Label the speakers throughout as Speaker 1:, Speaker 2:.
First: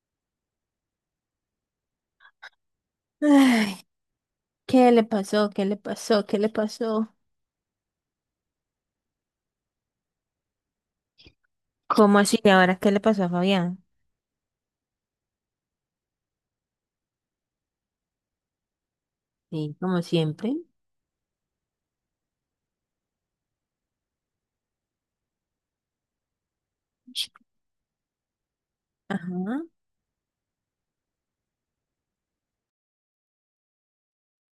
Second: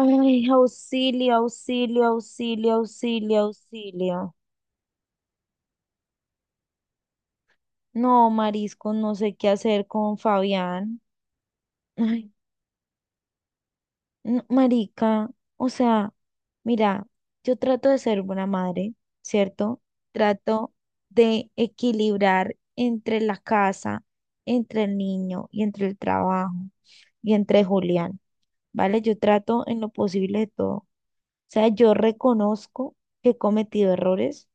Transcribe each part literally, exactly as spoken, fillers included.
Speaker 1: Ay, auxilio, auxilio, auxilio, auxilio,
Speaker 2: Ay,
Speaker 1: auxilio.
Speaker 2: ¿qué le pasó? ¿Qué le pasó? ¿Qué le pasó?
Speaker 1: No, marisco, no sé qué hacer con Fabián.
Speaker 2: ¿Cómo
Speaker 1: Ay,
Speaker 2: así? ¿Y ahora qué le pasó a Fabián?
Speaker 1: no, marica, o sea, mira, yo trato de ser buena madre,
Speaker 2: Sí,
Speaker 1: ¿cierto?
Speaker 2: como siempre.
Speaker 1: Trato de equilibrar entre la casa, entre el niño y entre el trabajo y entre Julián. ¿Vale? Yo trato
Speaker 2: Ajá.
Speaker 1: en lo posible de todo. O sea, yo reconozco que he cometido errores,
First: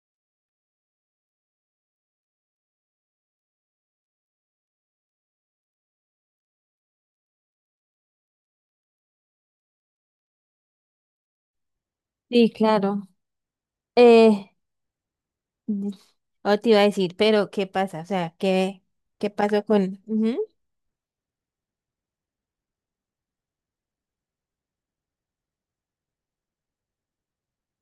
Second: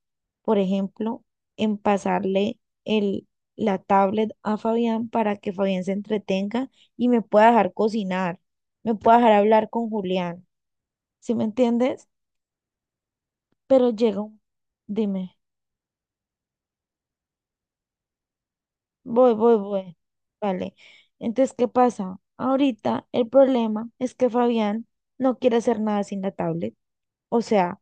Speaker 1: por ejemplo, en pasarle el, la tablet a Fabián para que Fabián se entretenga y me pueda dejar cocinar, me pueda dejar hablar con Julián, ¿sí me entiendes?
Speaker 2: Sí, claro.
Speaker 1: Pero llega un,
Speaker 2: Eh,
Speaker 1: dime,
Speaker 2: mm, o te iba a decir, pero ¿qué pasa? O sea, ¿qué, qué
Speaker 1: voy, voy,
Speaker 2: pasó
Speaker 1: voy,
Speaker 2: con...? Ujú.
Speaker 1: ¿vale? Entonces, ¿qué pasa? Ahorita el problema es que Fabián no quiere hacer nada sin la tablet. O sea,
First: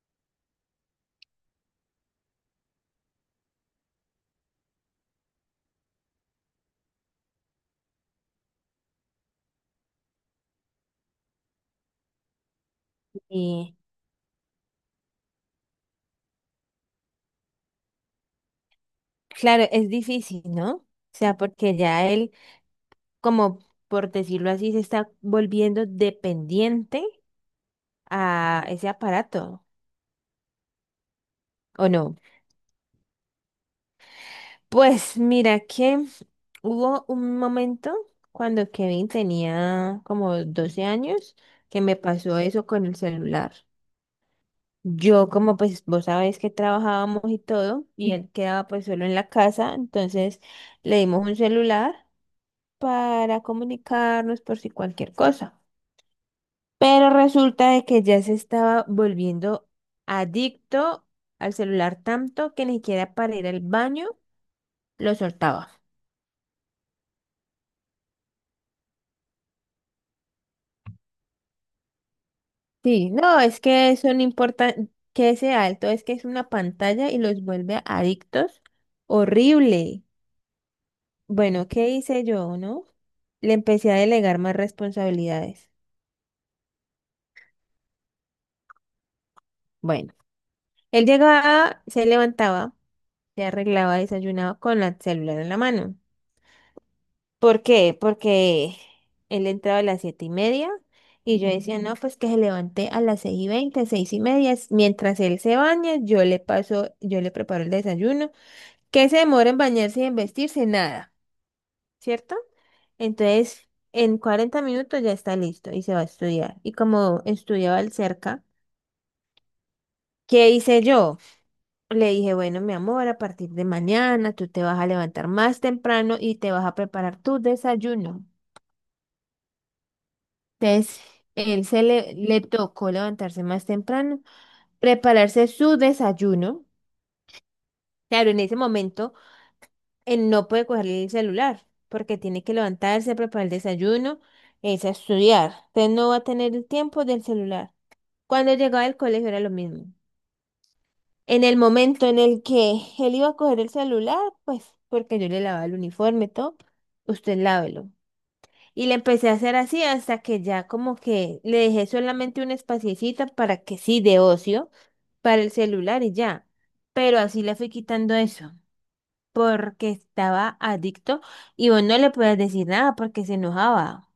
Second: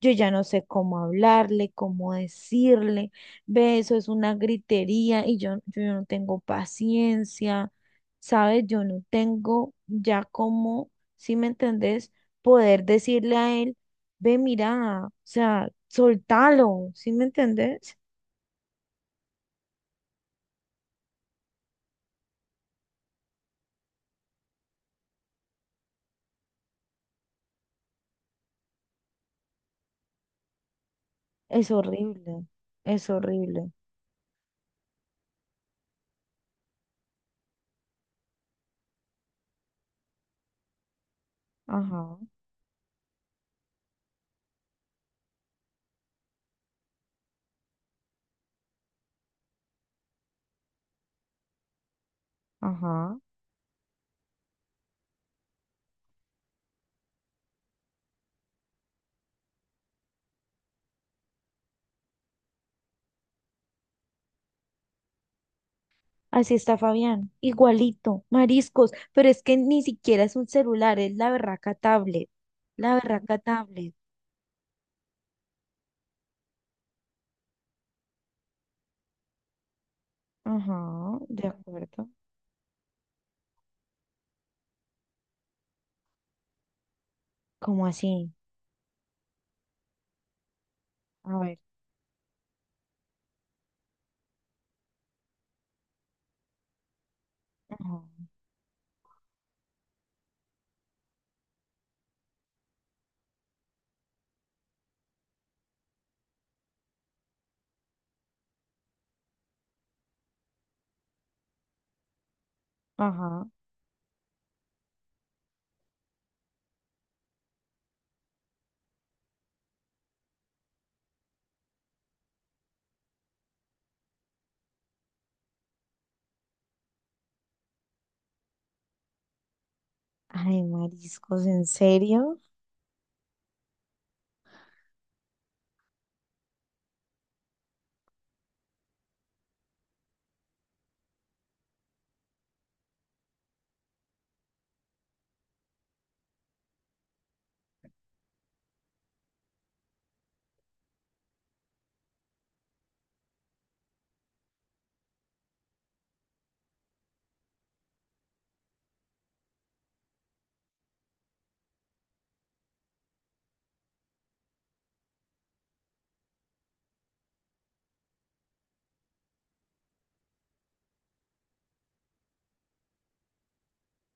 Speaker 1: yo ya no sé cómo hablarle, cómo decirle, ve, eso es una gritería y yo, yo no tengo paciencia, ¿sabes? Yo no tengo ya cómo, si me entendés, poder decirle a él,
Speaker 2: Y
Speaker 1: ve, mira, o sea, soltalo, ¿sí me entendés?
Speaker 2: claro, es difícil, ¿no? O sea, porque ya él, como por decirlo así, se está volviendo dependiente a ese aparato,
Speaker 1: Es
Speaker 2: ¿o no?
Speaker 1: horrible, es horrible.
Speaker 2: Pues mira que hubo un momento cuando Kevin tenía como doce años que me
Speaker 1: Ajá,
Speaker 2: pasó eso con el celular. Yo como pues vos sabés que trabajábamos y todo y él quedaba pues solo en la casa, entonces le dimos un celular
Speaker 1: ajá.
Speaker 2: para comunicarnos por si cualquier cosa. Pero resulta de que ya se estaba volviendo adicto al celular tanto que ni siquiera para ir al baño lo soltaba.
Speaker 1: Así está Fabián, igualito, mariscos, pero es que ni siquiera es un celular, es la berraca tablet, la
Speaker 2: Sí,
Speaker 1: berraca
Speaker 2: no, es
Speaker 1: tablet.
Speaker 2: que son importantes, que ese alto es que es una pantalla y los vuelve adictos. Horrible.
Speaker 1: Ajá, de
Speaker 2: Bueno, ¿qué
Speaker 1: acuerdo.
Speaker 2: hice yo, no? Le empecé a delegar más responsabilidades.
Speaker 1: ¿Cómo así?
Speaker 2: Bueno, él
Speaker 1: A ver.
Speaker 2: llegaba, se levantaba, se arreglaba, desayunaba con la celular en la mano. ¿Por qué?
Speaker 1: Ajá.
Speaker 2: Porque él entraba a las siete y media y yo decía, no, pues que se levante a las seis y veinte, seis y media. Mientras él se baña, yo le paso, yo le preparo el desayuno que se demora en bañarse y en vestirse. Nada, ¿cierto?
Speaker 1: Ajá.
Speaker 2: Entonces, en cuarenta minutos ya está listo y se va a estudiar. Y como estudiaba él cerca, ¿qué hice yo? Le dije, bueno, mi amor, a partir de mañana tú te vas a levantar más temprano y te vas a preparar tu desayuno.
Speaker 1: Ay,
Speaker 2: Entonces,
Speaker 1: mariscos, ¿en
Speaker 2: él se le,
Speaker 1: serio?
Speaker 2: le tocó levantarse más temprano, prepararse su desayuno. Claro, en ese momento él no puede coger el celular porque tiene que levantarse, preparar el desayuno, es a estudiar. Entonces no va a tener el tiempo del celular. Cuando llegaba al colegio era lo mismo. En el momento en el que él iba a coger el celular, pues porque yo le lavaba el uniforme, todo, usted lávelo. Y le empecé a hacer así hasta que ya como que le dejé solamente un espaciecito para que sí, de ocio, para el celular y ya. Pero así le fui quitando eso porque estaba adicto y vos no le podías decir nada porque se enojaba.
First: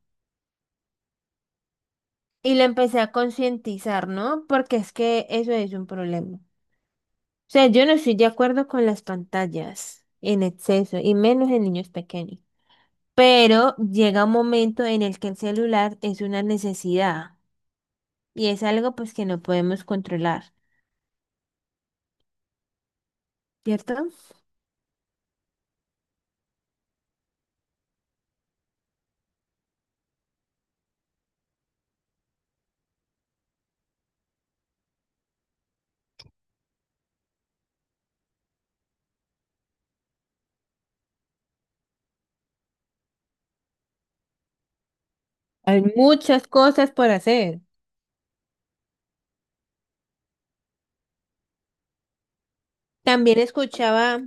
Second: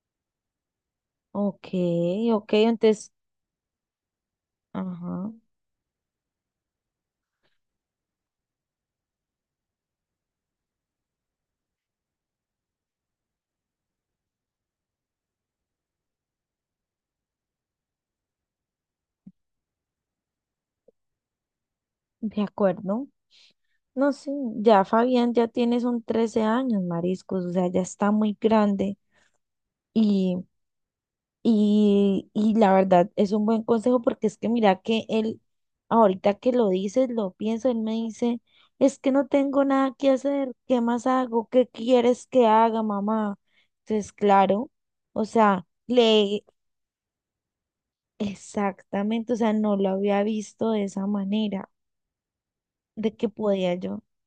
Speaker 1: Ok, ok,
Speaker 2: Y lo empecé
Speaker 1: entonces,
Speaker 2: a concientizar, ¿no? Porque es que
Speaker 1: ajá,
Speaker 2: eso es un problema. O sea, yo no estoy de acuerdo con las pantallas en exceso y menos en niños pequeños. Pero llega un momento en el que el celular es una necesidad y es algo pues que no podemos controlar,
Speaker 1: de acuerdo.
Speaker 2: ¿cierto?
Speaker 1: No, sé ya Fabián, ya tiene son trece años, mariscos, o sea, ya está muy grande. Y, y la verdad es un buen consejo porque es que mira que él, ahorita que lo dices, lo pienso, él me dice, es que no tengo nada que hacer, ¿qué más hago? ¿Qué quieres que haga, mamá? Entonces, claro, o sea,
Speaker 2: Hay
Speaker 1: le,
Speaker 2: muchas cosas por hacer.
Speaker 1: exactamente, o sea, no lo había visto de esa manera, de que
Speaker 2: También
Speaker 1: podía yo.
Speaker 2: escuchaba,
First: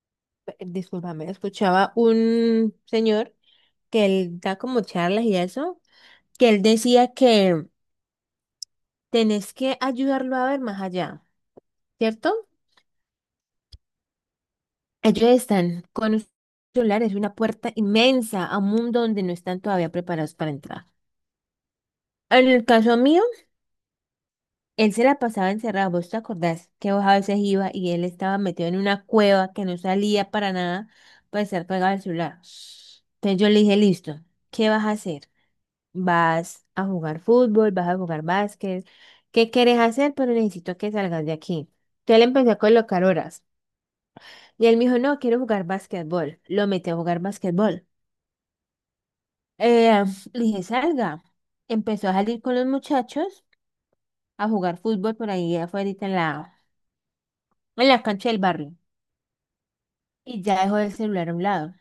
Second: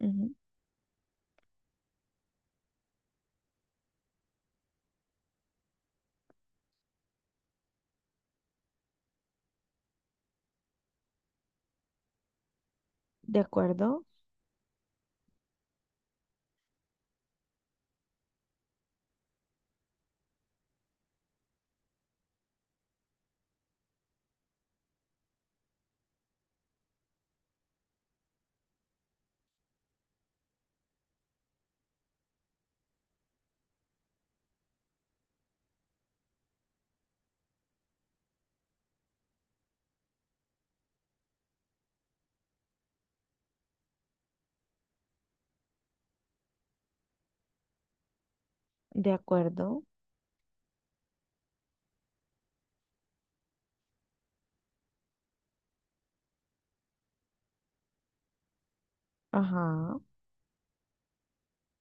Speaker 1: Ujú,
Speaker 2: discúlpame, escuchaba un señor que él da como charlas y eso, que él decía que tenés que ayudarlo a ver más allá, ¿cierto?
Speaker 1: de acuerdo,
Speaker 2: Ellos están con un celular, es una puerta inmensa a un mundo donde no están todavía preparados para entrar. En el caso mío, él se la pasaba encerrado. ¿Vos te acordás que vos a veces iba y él estaba metido en una cueva que no salía para nada para estar pegado al celular? Entonces yo le dije, listo, ¿qué vas a hacer? Vas a jugar fútbol, vas a jugar básquet, ¿qué quieres hacer? Pero necesito que salgas de aquí. Entonces le empecé a colocar horas. Y él me dijo, no, quiero jugar básquetbol. Lo metí a jugar básquetbol.
Speaker 1: de acuerdo,
Speaker 2: Eh, le dije, salga. Empezó a salir con los muchachos a jugar fútbol por ahí afuera en la, en la cancha del barrio.
Speaker 1: ajá,
Speaker 2: Y ya dejó el celular a un lado.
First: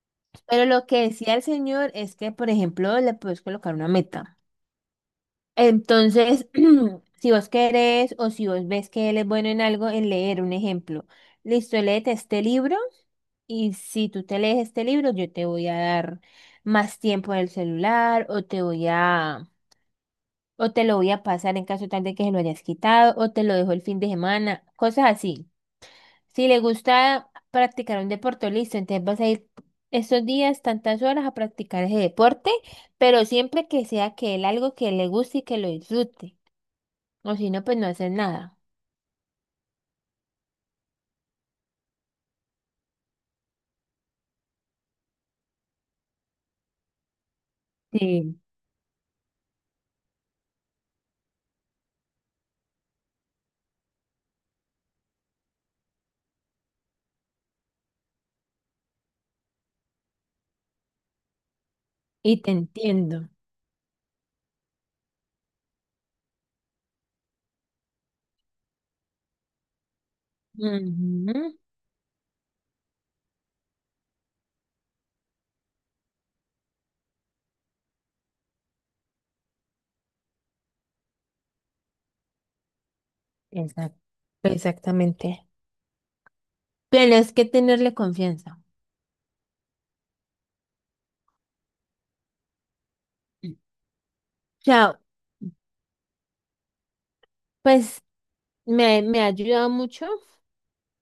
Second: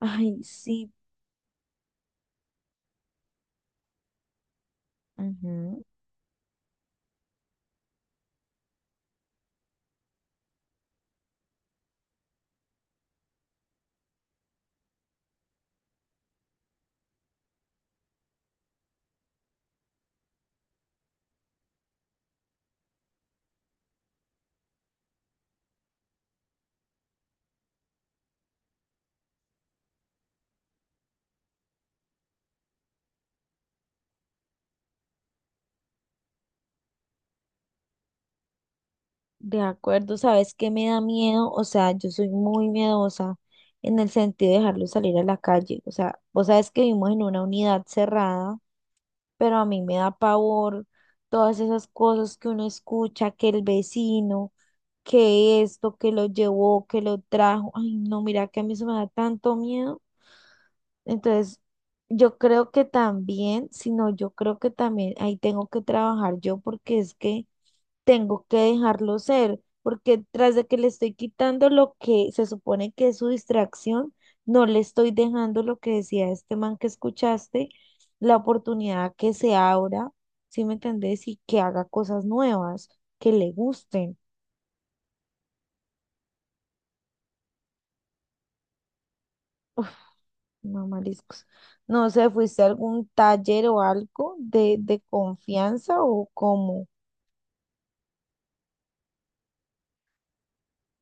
Speaker 1: ay,
Speaker 2: Pero lo
Speaker 1: sí,
Speaker 2: que decía el señor es que, por ejemplo, le puedes colocar una meta.
Speaker 1: ujú.
Speaker 2: Entonces, si vos querés o si vos ves que él es bueno en algo, en leer un ejemplo. Listo, léete este libro y si tú te lees este libro, yo te voy a dar más tiempo en el celular o te voy a, o te lo voy a pasar en caso tal de que se lo hayas quitado o te lo dejo el fin de semana, cosas así. Si le gusta practicar un deporte, listo, entonces vas a ir estos días, tantas horas a practicar ese deporte, pero siempre que sea que él algo que le guste y que lo disfrute. O si no, pues no haces nada.
Speaker 1: De acuerdo, ¿sabes qué me da miedo? O sea, yo soy muy miedosa en el sentido de dejarlo salir a la calle. O sea, vos sabes que vivimos en una unidad
Speaker 2: Sí,
Speaker 1: cerrada, pero a mí me da pavor todas esas cosas que uno escucha, que el vecino, que esto, que lo llevó, que lo trajo. Ay, no, mira que a mí eso me da tanto miedo. Entonces, yo
Speaker 2: y te
Speaker 1: creo que
Speaker 2: entiendo.
Speaker 1: también, sino yo creo que también ahí tengo que trabajar yo porque es que tengo que dejarlo ser, porque tras de que le estoy
Speaker 2: Ujú.
Speaker 1: quitando lo que se supone que es su distracción, no le estoy dejando lo que decía este man que escuchaste, la oportunidad que se abra, ¿sí me entendés? Y que haga cosas nuevas, que le
Speaker 2: Exacto.
Speaker 1: gusten.
Speaker 2: Exactamente. Pero es que tenerle confianza.
Speaker 1: No, mariscos. No sé, ¿fuiste a algún
Speaker 2: O
Speaker 1: taller o algo de,
Speaker 2: sea,
Speaker 1: de confianza o cómo?
Speaker 2: pues me, me ha ayudado mucho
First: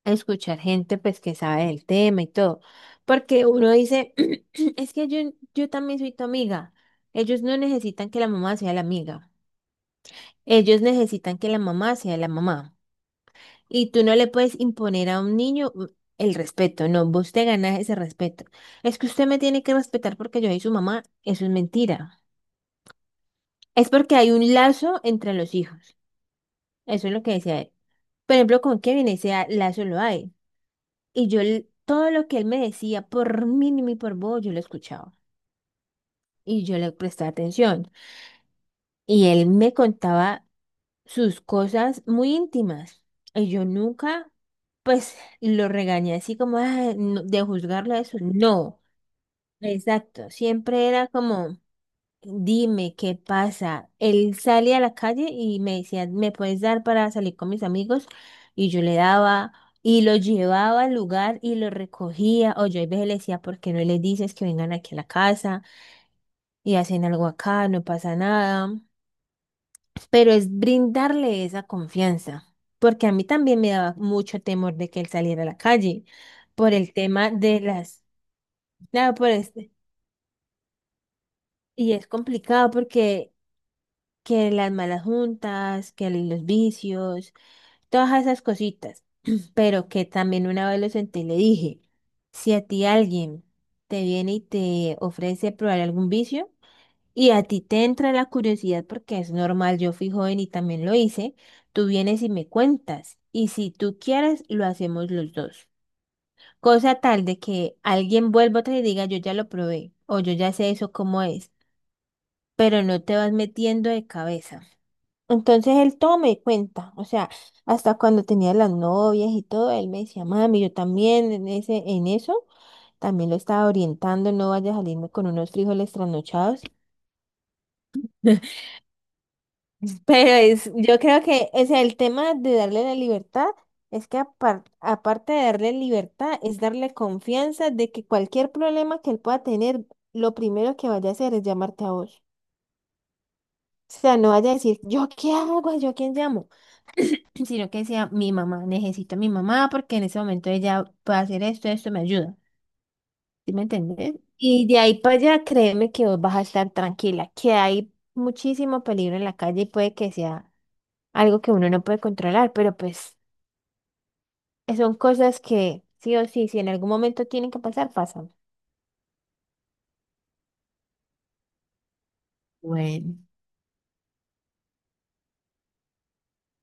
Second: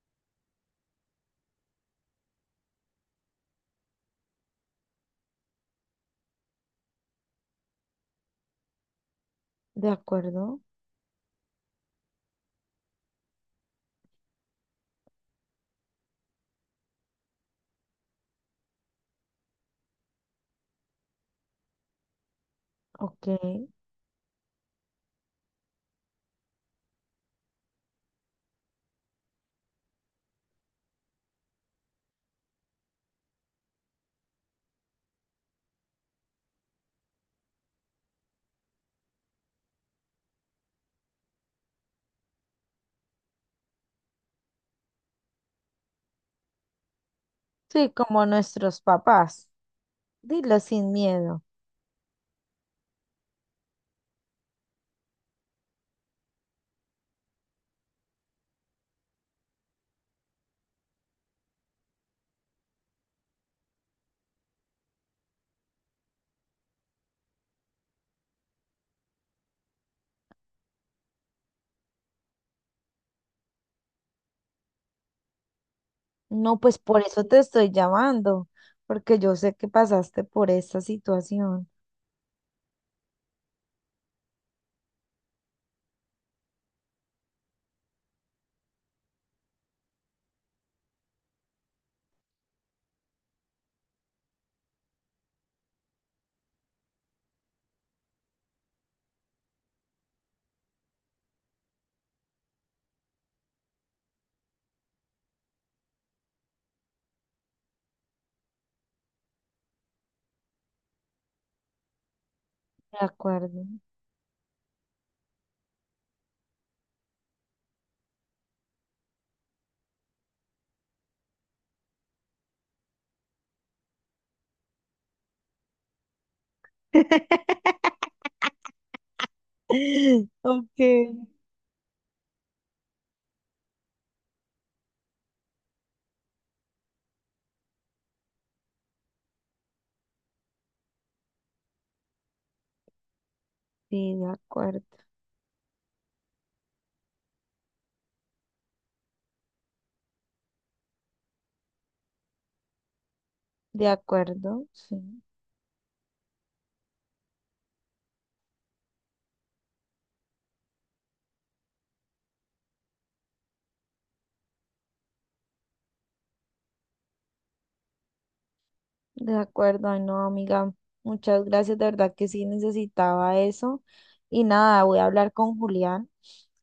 Speaker 2: a escuchar gente pues que sabe del tema y todo. Porque uno dice, es que yo, yo también soy tu amiga. Ellos no necesitan que la mamá sea la amiga.
Speaker 1: ¿De acuerdo?
Speaker 2: Ellos necesitan que la mamá sea la mamá. Y tú no le puedes imponer a un niño mm, el respeto, no, vos te ganas ese respeto. Es que usted me tiene que respetar porque yo soy su mamá, eso es mentira.
Speaker 1: Ok.
Speaker 2: Es porque hay un lazo entre los hijos, eso es lo que decía él. Por ejemplo, con Kevin ese a- lazo lo hay. Y yo l- todo lo que él me decía, por mínimo y por vos, yo lo escuchaba. Y yo le prestaba atención. Y él me contaba sus cosas muy íntimas. Y yo nunca, pues, lo regañé así como "Ay, no", de
Speaker 1: Sí,
Speaker 2: juzgarla eso.
Speaker 1: como nuestros
Speaker 2: No,
Speaker 1: papás.
Speaker 2: exacto.
Speaker 1: Dilo
Speaker 2: Siempre
Speaker 1: sin
Speaker 2: era
Speaker 1: miedo.
Speaker 2: como, dime qué pasa. Él salía a la calle y me decía, ¿me puedes dar para salir con mis amigos? Y yo le daba. Y lo llevaba al lugar y lo recogía. O yo a veces le decía, ¿por qué no les dices que vengan aquí a la casa y hacen algo acá? No pasa nada, pero es brindarle esa confianza, porque a mí también me daba mucho temor de que él saliera a la calle
Speaker 1: No,
Speaker 2: por
Speaker 1: pues
Speaker 2: el
Speaker 1: por eso
Speaker 2: tema
Speaker 1: te
Speaker 2: de
Speaker 1: estoy
Speaker 2: las,
Speaker 1: llamando,
Speaker 2: claro,
Speaker 1: porque
Speaker 2: por
Speaker 1: yo sé que
Speaker 2: este,
Speaker 1: pasaste por esta situación.
Speaker 2: y es complicado porque que las malas juntas, que los vicios, todas esas cositas, pero que también una vez lo senté y le dije, si a ti alguien te viene y te ofrece probar algún vicio, y a ti te entra la curiosidad porque es normal, yo fui joven y también lo hice, tú vienes y me cuentas. Y si tú quieres, lo hacemos los dos. Cosa tal de que alguien vuelva otra y diga, yo ya lo probé o yo ya sé eso cómo es, pero
Speaker 1: De
Speaker 2: no te vas
Speaker 1: acuerdo.
Speaker 2: metiendo de cabeza. Entonces él todo me cuenta, o sea, hasta cuando tenía las novias y todo, él me decía, mami, yo también en ese, en eso, también lo estaba orientando, no vaya a salirme con unos frijoles trasnochados. Pero es,
Speaker 1: Ok,
Speaker 2: yo creo que, o sea, el tema de darle la libertad es que apar- aparte de darle libertad, es darle confianza de que cualquier problema que él pueda tener, lo primero que vaya a hacer es llamarte a vos. O
Speaker 1: sí,
Speaker 2: sea,
Speaker 1: de
Speaker 2: no vaya a decir,
Speaker 1: acuerdo.
Speaker 2: ¿yo qué hago? ¿Yo quién llamo? Sino que sea mi mamá, necesito a mi mamá porque en ese momento ella puede hacer esto, esto me ayuda. ¿Sí me
Speaker 1: De
Speaker 2: entendés?
Speaker 1: acuerdo,
Speaker 2: Y de ahí
Speaker 1: sí.
Speaker 2: para allá, créeme que vos vas a estar tranquila, que hay muchísimo peligro en la calle y puede que sea algo que uno no puede controlar, pero pues Eh, son cosas que sí o sí, si en algún momento tienen que pasar, pasan.
Speaker 1: De acuerdo, ay no, amiga, muchas gracias, de verdad que sí
Speaker 2: Bueno,
Speaker 1: necesitaba eso. Y nada, voy a hablar con Julián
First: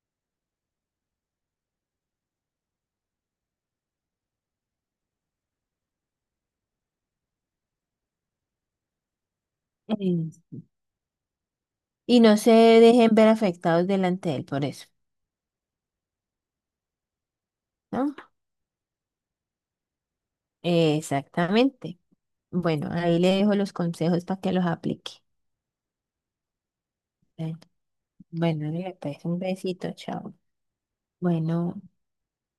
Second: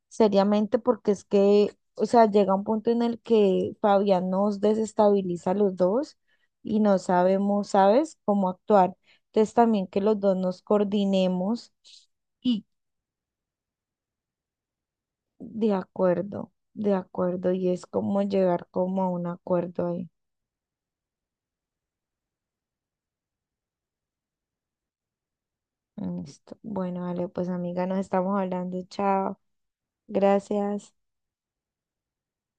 Speaker 1: seriamente porque es que, o sea, llega un punto en el que Fabián nos desestabiliza a los dos y no sabemos, ¿sabes?, cómo actuar. Entonces también que los dos nos
Speaker 2: eh,
Speaker 1: coordinemos
Speaker 2: y no se
Speaker 1: y
Speaker 2: dejen ver afectados delante de él por eso,
Speaker 1: de acuerdo, de acuerdo, y es
Speaker 2: ¿no?
Speaker 1: como llegar como a un acuerdo ahí.
Speaker 2: Exactamente. Bueno, ahí le dejo los consejos para que los aplique.
Speaker 1: Listo. Bueno, vale, pues
Speaker 2: Bueno,
Speaker 1: amiga, nos estamos
Speaker 2: bueno,
Speaker 1: hablando,
Speaker 2: le pues un
Speaker 1: chao,
Speaker 2: besito, chao.
Speaker 1: gracias.
Speaker 2: Bueno.